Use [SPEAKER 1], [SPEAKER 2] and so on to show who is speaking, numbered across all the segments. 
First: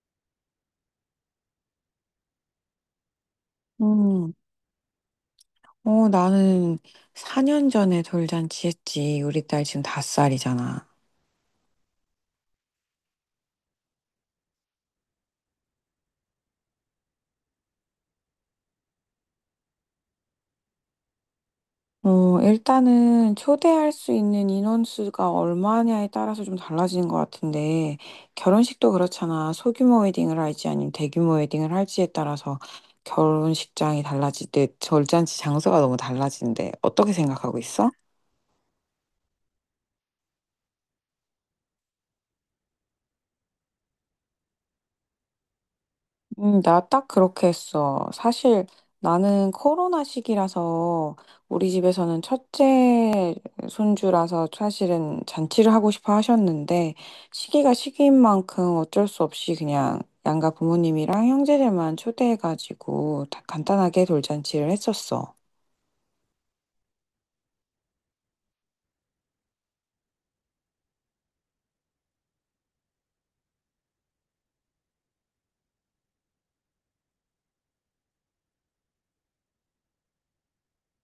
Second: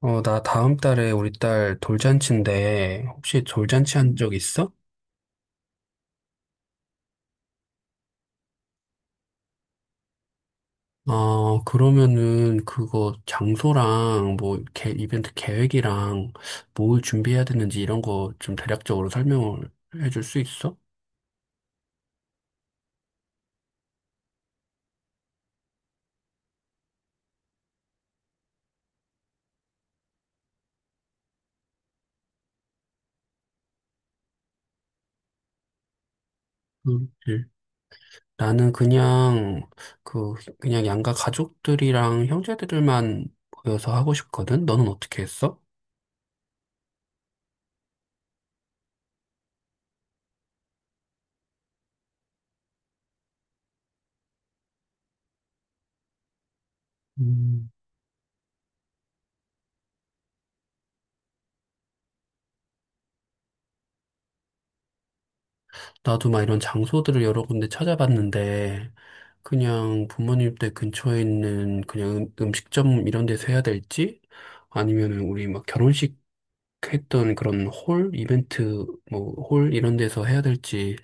[SPEAKER 1] 나 다음 달에 우리 딸 돌잔치인데, 혹시 돌잔치 한
[SPEAKER 2] 음,
[SPEAKER 1] 적 있어?
[SPEAKER 2] 나는 4년 전에 돌잔치 했지. 우리 딸 지금 5살이잖아.
[SPEAKER 1] 그러면은 그거 장소랑 뭐, 이벤트 계획이랑 뭘 준비해야 되는지 이런 거 좀 대략적으로 설명을 해줄 수 있어?
[SPEAKER 2] 일단은 초대할 수 있는 인원수가 얼마냐에 따라서 좀 달라지는 것 같은데, 결혼식도 그렇잖아. 소규모 웨딩을 할지 아니면 대규모 웨딩을 할지에 따라서 결혼식장이 달라지듯 돌잔치 장소가 너무 달라진데
[SPEAKER 1] 응.
[SPEAKER 2] 어떻게
[SPEAKER 1] 응.
[SPEAKER 2] 생각하고 있어?
[SPEAKER 1] 나는 그, 그냥 양가 가족들이랑 형제들만 모여서 하고 싶거든? 너는 어떻게 했어?
[SPEAKER 2] 나 딱 그렇게 했어. 사실 나는 코로나 시기라서 우리 집에서는 첫째 손주라서 사실은 잔치를 하고 싶어 하셨는데
[SPEAKER 1] 음.
[SPEAKER 2] 시기가 시기인 만큼 어쩔 수 없이 그냥 양가 부모님이랑 형제들만 초대해가지고 다 간단하게 돌잔치를 했었어.
[SPEAKER 1] 나도 막 이런 장소들을 여러 군데 찾아봤는데, 그냥 부모님 댁 근처에 있는 그냥 음식점 이런 데서 해야 될지, 아니면은 우리 막 결혼식 했던 그런 홀, 이벤트, 뭐, 홀 이런 데서 해야 될지,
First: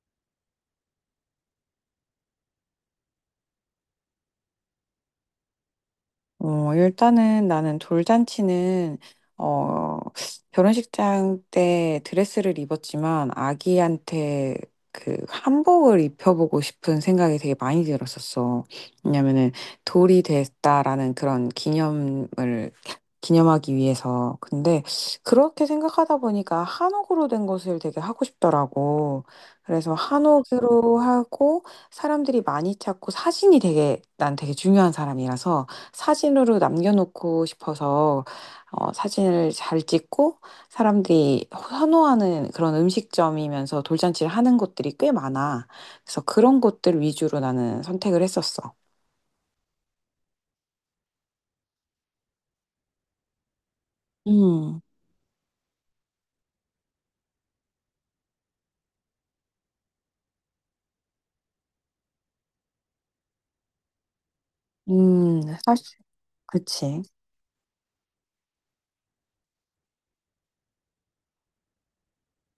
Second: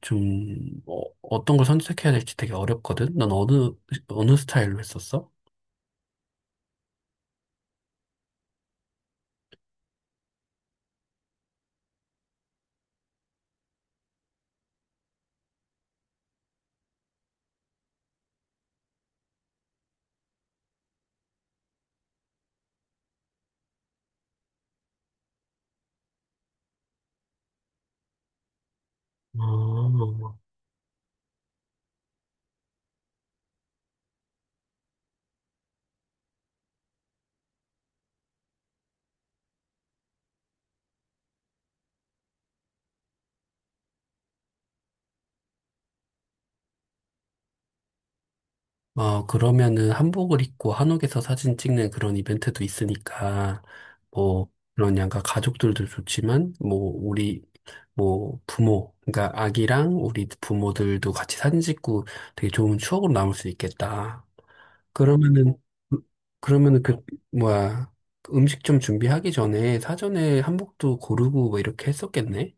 [SPEAKER 1] 좀, 어떤 걸 선택해야 될지 되게 어렵거든? 넌 어느 스타일로 했었어?
[SPEAKER 2] 일단은 나는 돌잔치는, 어, 결혼식장 때 드레스를 입었지만 아기한테 그 한복을 입혀보고 싶은 생각이 되게 많이 들었었어. 왜냐면은 돌이 됐다라는 그런 기념을 기념하기 위해서. 근데 그렇게 생각하다 보니까 한옥으로 된 것을 되게 하고 싶더라고. 그래서
[SPEAKER 1] 아,
[SPEAKER 2] 한옥으로 하고 사람들이 많이 찾고 사진이 되게 난 되게 중요한 사람이라서 사진으로 남겨놓고 싶어서 사진을 잘 찍고 사람들이 선호하는 그런 음식점이면서 돌잔치를 하는 곳들이 꽤 많아. 그래서 그런 곳들 위주로 나는 선택을 했었어.
[SPEAKER 1] 그러면은 한복을 입고 한옥에서 사진 찍는 그런 이벤트도 있으니까, 뭐,
[SPEAKER 2] 음.
[SPEAKER 1] 그런 양가 가족들도 좋지만, 뭐, 우리, 뭐, 그러니까 아기랑 우리 부모들도 같이 사진 찍고 되게 좋은 추억으로 남을 수 있겠다. 그러면은,
[SPEAKER 2] 사실,
[SPEAKER 1] 그러면은
[SPEAKER 2] 그치.
[SPEAKER 1] 뭐야, 그 음식 좀 준비하기 전에 사전에 한복도 고르고 뭐 이렇게 했었겠네?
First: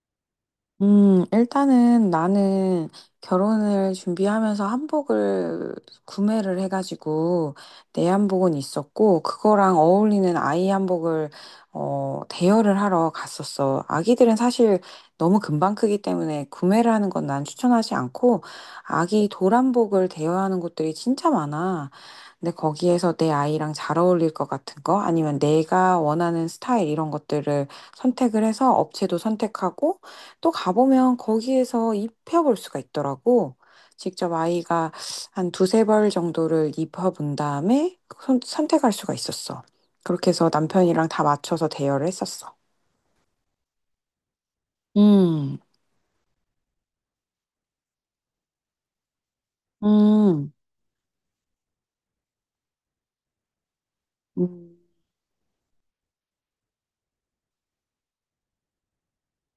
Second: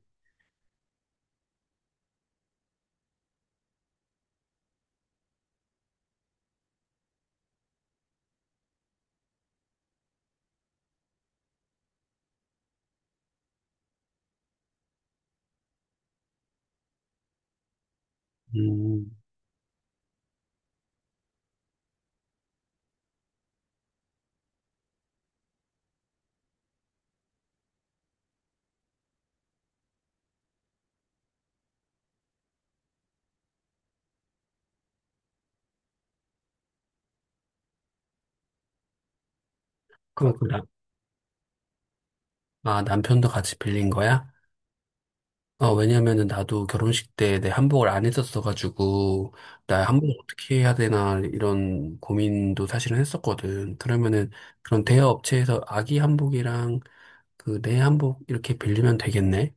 [SPEAKER 2] 일단은 나는 결혼을 준비하면서 한복을 구매를 해가지고 내 한복은 있었고 그거랑 어울리는 아이 한복을 대여를 하러 갔었어. 아기들은 사실 너무 금방 크기 때문에 구매를 하는 건 난 추천하지 않고
[SPEAKER 1] 음,
[SPEAKER 2] 아기 도란복을 대여하는 곳들이 진짜 많아. 근데 거기에서 내 아이랑 잘 어울릴 것 같은 거 아니면 내가 원하는 스타일 이런 것들을 선택을 해서 업체도 선택하고 또 가보면 거기에서 입혀볼 수가 있더라고. 직접 아이가 한 두세 벌 정도를 입혀본 다음에 선택할 수가 있었어. 그렇게
[SPEAKER 1] 그럼
[SPEAKER 2] 해서 남편이랑 다 맞춰서 대여를 했었어.
[SPEAKER 1] 아, 남편도 같이 빌린 거야?
[SPEAKER 2] 음,
[SPEAKER 1] 왜냐면은 나도 결혼식 때 내 한복을 안 했었어가지고, 나 한복
[SPEAKER 2] 음.
[SPEAKER 1] 어떻게 해야 되나 이런 고민도 사실은 했었거든. 그러면은
[SPEAKER 2] 음.
[SPEAKER 1] 그런 대여 업체에서 아기 한복이랑 그 내 한복 이렇게 빌리면 되겠네?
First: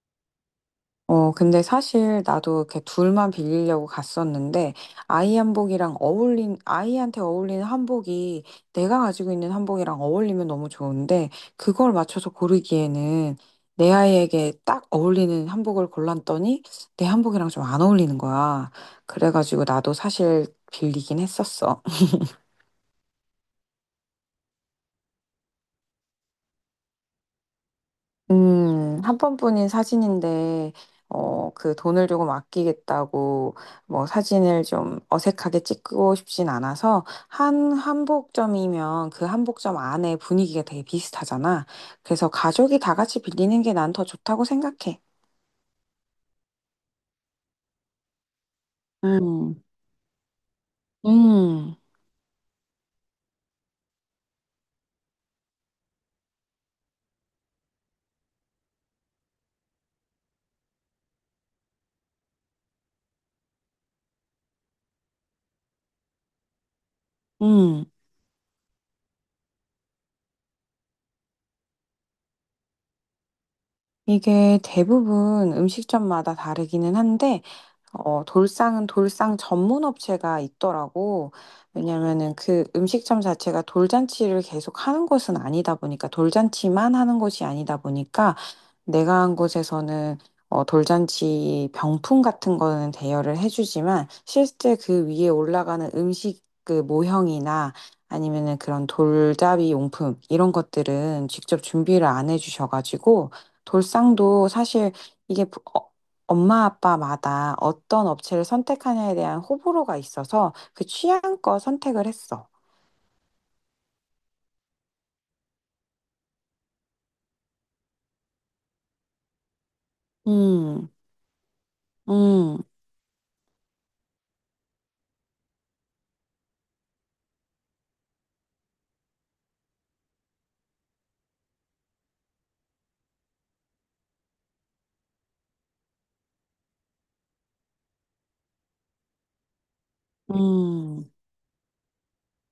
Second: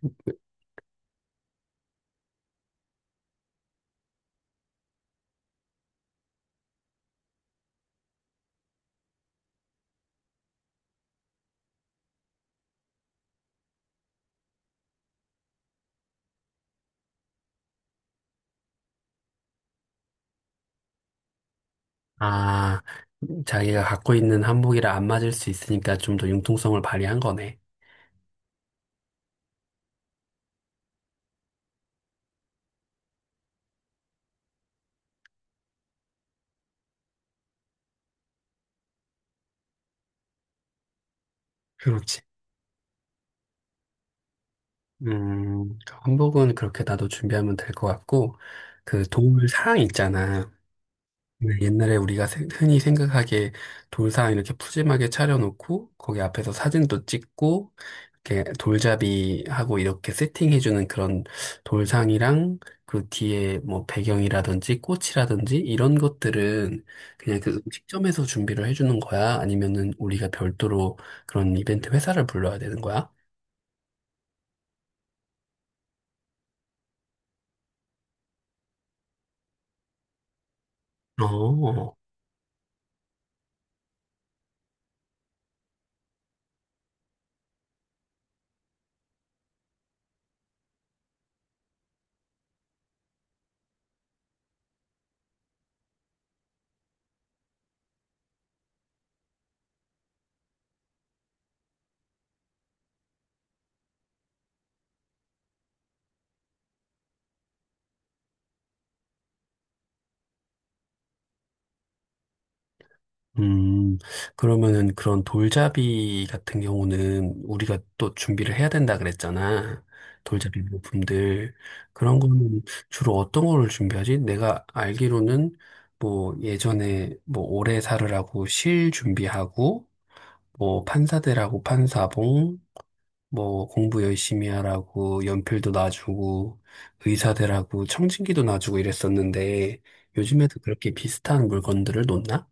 [SPEAKER 2] 어 근데 사실 나도 이렇게 둘만 빌리려고 갔었는데 아이 한복이랑 어울린 아이한테 어울리는 한복이 내가 가지고 있는 한복이랑 어울리면 너무 좋은데 그걸 맞춰서 고르기에는 내 아이에게 딱 어울리는 한복을 골랐더니 내 한복이랑 좀 안 어울리는 거야. 그래가지고 나도 사실 빌리긴 했었어.
[SPEAKER 1] 아, 자기가 갖고 있는 한복이랑 안 맞을 수 있으니까 좀 더 융통성을 발휘한 거네.
[SPEAKER 2] 음. 한 번뿐인 사진인데 어 그 돈을 조금 아끼겠다고 뭐 사진을 좀 어색하게 찍고 싶진 않아서 한 한복점이면 그 한복점 안에 분위기가 되게 비슷하잖아.
[SPEAKER 1] 그렇지.
[SPEAKER 2] 그래서 '가족이 다 같이 빌리는 게 난 더 좋다.'고 생각해.
[SPEAKER 1] 그 한복은 그렇게 나도 준비하면 될 것 같고, 그 도울
[SPEAKER 2] 음.
[SPEAKER 1] 사랑 있잖아. 네,
[SPEAKER 2] 음.
[SPEAKER 1] 옛날에 우리가 흔히 생각하기에 돌상 이렇게 푸짐하게 차려놓고 거기 앞에서 사진도 찍고 이렇게 돌잡이하고 이렇게 세팅해주는 그런 돌상이랑 그 뒤에 뭐 배경이라든지 꽃이라든지 이런 것들은 그냥 그
[SPEAKER 2] 음.
[SPEAKER 1] 음식점에서 준비를 해주는 거야? 아니면은 우리가 별도로 그런 이벤트 회사를 불러야 되는 거야?
[SPEAKER 2] 이게 대부분 음식점마다 다르기는 한데 돌상은 돌상 전문 업체가 있더라고.
[SPEAKER 1] 어,
[SPEAKER 2] 왜냐면은 그 음식점 자체가 돌잔치를 계속 하는 곳은 아니다 보니까, 돌잔치만 하는 곳이 아니다 보니까, 내가 한 곳에서는 돌잔치 병품 같은 거는 대여를 해주지만, 실제 그 위에 올라가는 음식 그 모형이나 아니면은 그런 돌잡이 용품, 이런 것들은 직접 준비를 안 해주셔가지고, 돌상도 사실 이게 엄마 아빠마다 어떤 업체를 선택하냐에 대한 호불호가 있어서 그 취향껏 선택을 했어.
[SPEAKER 1] 음, 그러면은 그런 돌잡이 같은 경우는 우리가 또 준비를 해야 된다 그랬잖아. 돌잡이
[SPEAKER 2] 음,
[SPEAKER 1] 물품들. 그런
[SPEAKER 2] 음,
[SPEAKER 1] 거는 주로 어떤 거를 준비하지? 내가 알기로는 뭐 예전에 뭐 오래사르라고 실 준비하고, 뭐 판사대라고 판사봉, 뭐 공부 열심히 하라고 연필도 놔주고, 의사대라고 청진기도 놔주고 이랬었는데, 요즘에도 그렇게
[SPEAKER 2] 음,
[SPEAKER 1] 비슷한 물건들을 놓나?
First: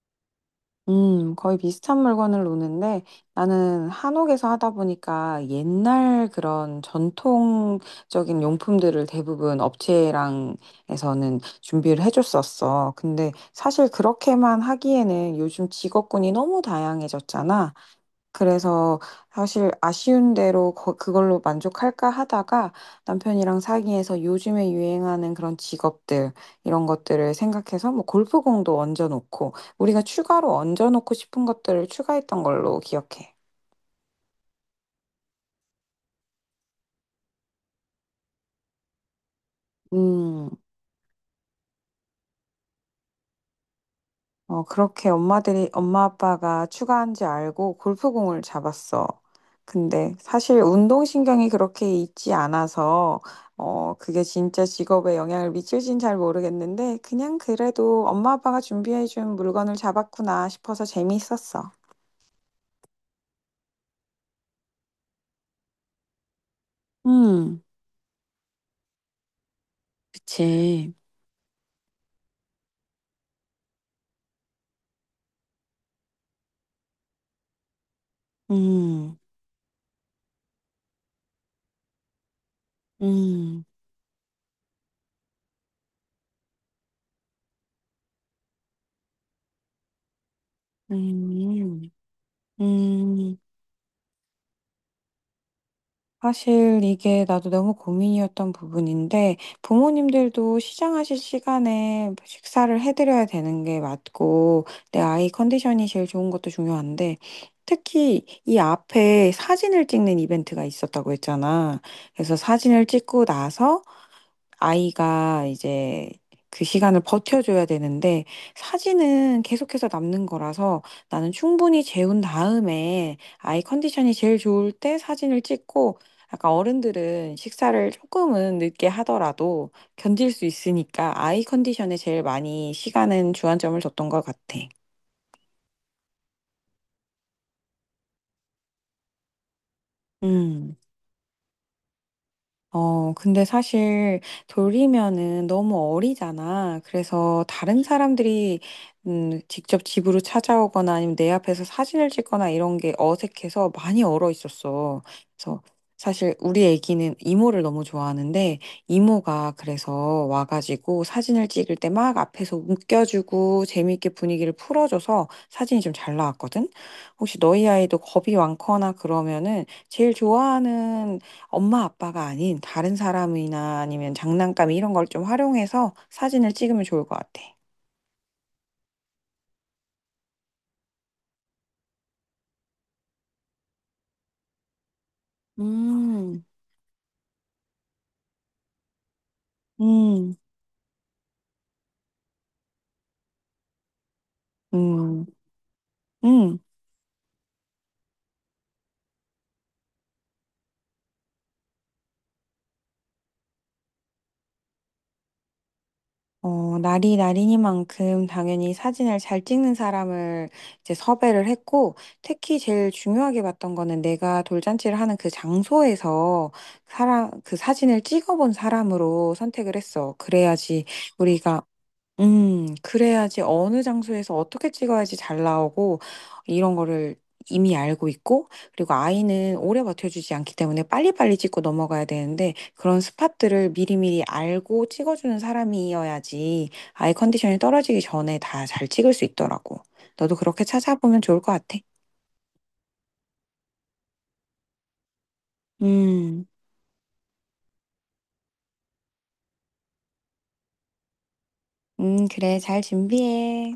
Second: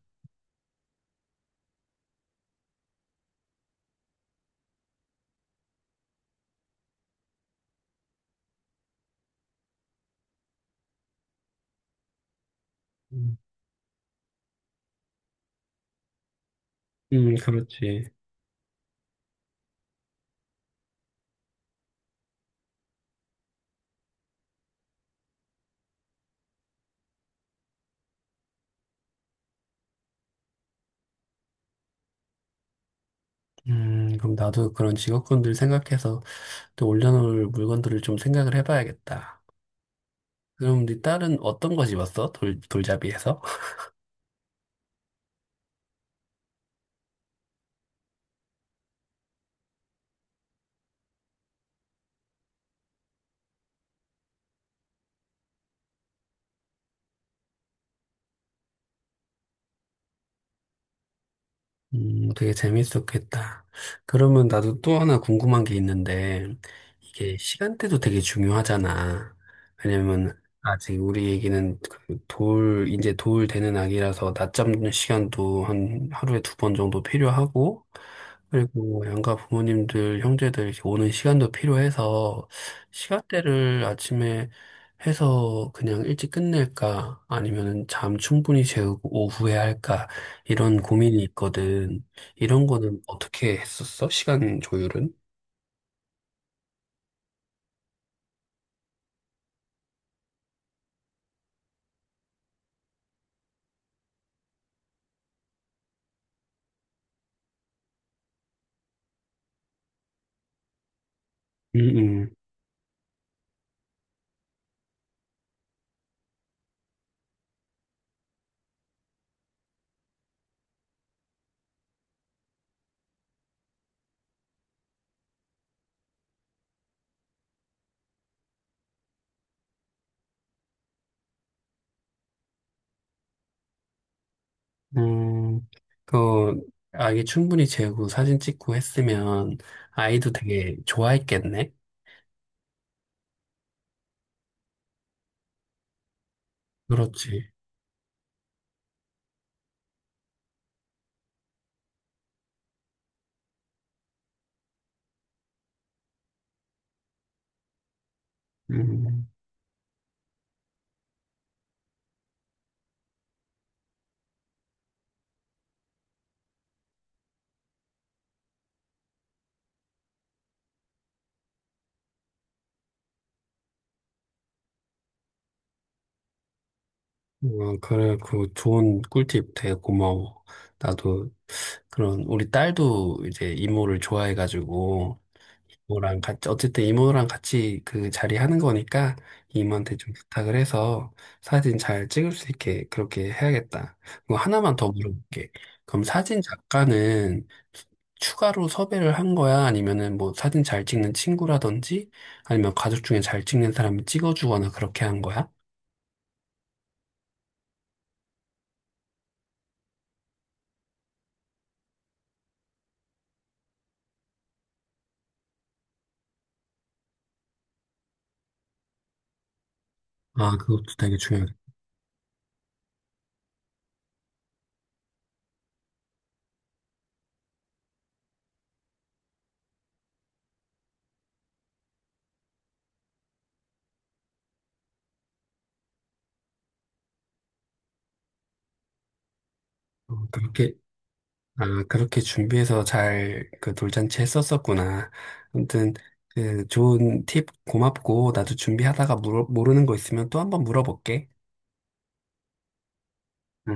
[SPEAKER 2] 거의 비슷한 물건을 노는데 나는 한옥에서 하다 보니까 옛날 그런 전통적인 용품들을 대부분 업체랑에서는 준비를 해줬었어. 근데
[SPEAKER 1] 음,
[SPEAKER 2] 사실 그렇게만 하기에는 요즘 직업군이 너무 다양해졌잖아.
[SPEAKER 1] 그렇지.
[SPEAKER 2] 그래서 사실 아쉬운 대로 그걸로 만족할까 하다가 남편이랑 상의해서 요즘에 유행하는 그런 직업들 이런 것들을 생각해서 뭐 골프공도 얹어놓고 우리가 추가로 얹어놓고 싶은 것들을 추가했던 걸로 기억해.
[SPEAKER 1] 그럼 나도 그런 직업군들 생각해서 또 올려놓을 물건들을 좀 생각을 해봐야겠다.
[SPEAKER 2] 음.
[SPEAKER 1] 그럼 네 딸은 어떤 거 집었어? 돌잡이에서?
[SPEAKER 2] 그렇게 엄마 아빠가 추가한지 알고 골프공을 잡았어. 근데 사실 운동신경이 그렇게 있지 않아서, 그게 진짜 직업에 영향을 미칠진 잘 모르겠는데, 그냥 그래도 엄마 아빠가 준비해준 물건을 잡았구나 싶어서 재미있었어.
[SPEAKER 1] 되게 재밌었겠다. 그러면 나도 또 하나 궁금한 게 있는데, 이게
[SPEAKER 2] 음,
[SPEAKER 1] 시간대도 되게 중요하잖아. 왜냐면,
[SPEAKER 2] 그치.
[SPEAKER 1] 아직 우리 얘기는 이제 돌 되는 아기라서 낮잠 시간도 한 하루에 2번 정도 필요하고, 그리고
[SPEAKER 2] 음,
[SPEAKER 1] 양가 부모님들, 형제들 이렇게 오는 시간도 필요해서,
[SPEAKER 2] 음,
[SPEAKER 1] 시간대를 아침에 해서 그냥 일찍 끝낼까? 아니면 잠 충분히 재우고 오후에 할까? 이런 고민이
[SPEAKER 2] 음,
[SPEAKER 1] 있거든. 이런 거는
[SPEAKER 2] 음.
[SPEAKER 1] 어떻게 했었어? 시간 조율은?
[SPEAKER 2] 사실 이게 나도 너무 고민이었던 부분인데 부모님들도 시장하실 시간에 식사를 해드려야 되는 게 맞고 내 아이 컨디션이 제일 좋은 것도 중요한데 특히 이 앞에 사진을 찍는 이벤트가 있었다고 했잖아.
[SPEAKER 1] 음,
[SPEAKER 2] 그래서 사진을 찍고 나서 아이가 이제 그 시간을 버텨줘야 되는데 사진은 계속해서 남는 거라서 나는 충분히 재운 다음에 아이 컨디션이 제일 좋을 때 사진을 찍고 약간 어른들은 식사를 조금은 늦게 하더라도 견딜 수 있으니까 아이 컨디션에 제일 많이 시간은 주안점을 줬던 것 같아.
[SPEAKER 1] 음, 음, 그, 아, 이 충분히 재우고 사진 찍고 했으면 아이도
[SPEAKER 2] 음.
[SPEAKER 1] 되게 좋아했겠네?
[SPEAKER 2] 근데 사실 돌리면은 너무 어리잖아. 그래서
[SPEAKER 1] 그렇지.
[SPEAKER 2] 다른 사람들이 직접 집으로 찾아오거나 아니면 내 앞에서 사진을 찍거나 이런 게 어색해서 많이 얼어 있었어. 그래서 사실 우리 애기는 이모를 너무 좋아하는데
[SPEAKER 1] 음,
[SPEAKER 2] 이모가 그래서 와가지고 사진을 찍을 때 막 앞에서 웃겨주고 재미있게 분위기를 풀어줘서 사진이 좀 잘 나왔거든. 혹시 너희 아이도 겁이 많거나 그러면은 제일 좋아하는 엄마 아빠가 아닌 다른 사람이나 아니면 장난감 이런 걸 좀 활용해서 사진을 찍으면 좋을 것 같아.
[SPEAKER 1] 그래, 그 좋은 꿀팁 되게 고마워. 나도 우리 딸도 이제 이모를 좋아해가지고, 이모랑
[SPEAKER 2] 음,
[SPEAKER 1] 같이 어쨌든 이모랑 같이 그 자리 하는 거니까 이모한테 좀
[SPEAKER 2] 음,
[SPEAKER 1] 부탁을 해서 사진 잘 찍을 수 있게 그렇게 해야겠다. 그거 하나만 더
[SPEAKER 2] 음,
[SPEAKER 1] 물어볼게. 그럼 사진
[SPEAKER 2] 음.
[SPEAKER 1] 작가는 추가로 섭외를 한 거야? 아니면은 뭐 사진 잘 찍는 친구라든지 아니면 가족 중에 잘 찍는 사람이 찍어주거나 그렇게 한 거야?
[SPEAKER 2] 날이 날이니만큼 당연히 사진을 잘 찍는 사람을 이제 섭외를 했고, 특히 제일 중요하게 봤던 거는 내가 돌잔치를 하는 그 장소에서 그 사진을 찍어본 사람으로 선택을 했어.
[SPEAKER 1] 아,
[SPEAKER 2] 그래야지
[SPEAKER 1] 그것도 되게 중요해.
[SPEAKER 2] 우리가 그래야지 어느 장소에서 어떻게 찍어야지 잘 나오고 이런 거를 이미 알고 있고 그리고 아이는 오래 버텨주지 않기 때문에 빨리빨리 찍고 넘어가야 되는데 그런 스팟들을 미리미리 알고 찍어주는 사람이어야지 아이 컨디션이 떨어지기 전에 다 잘 찍을 수 있더라고.
[SPEAKER 1] 어,
[SPEAKER 2] 너도 그렇게
[SPEAKER 1] 그렇게
[SPEAKER 2] 찾아보면 좋을 것 같아.
[SPEAKER 1] 아, 그렇게 준비해서 잘 그 돌잔치 했었었구나. 아무튼
[SPEAKER 2] 음.
[SPEAKER 1] 그 좋은 팁 고맙고 나도 준비하다가 모르는 거 있으면 또 한번 물어볼게.
[SPEAKER 2] 그래. 잘
[SPEAKER 1] 응?
[SPEAKER 2] 준비해.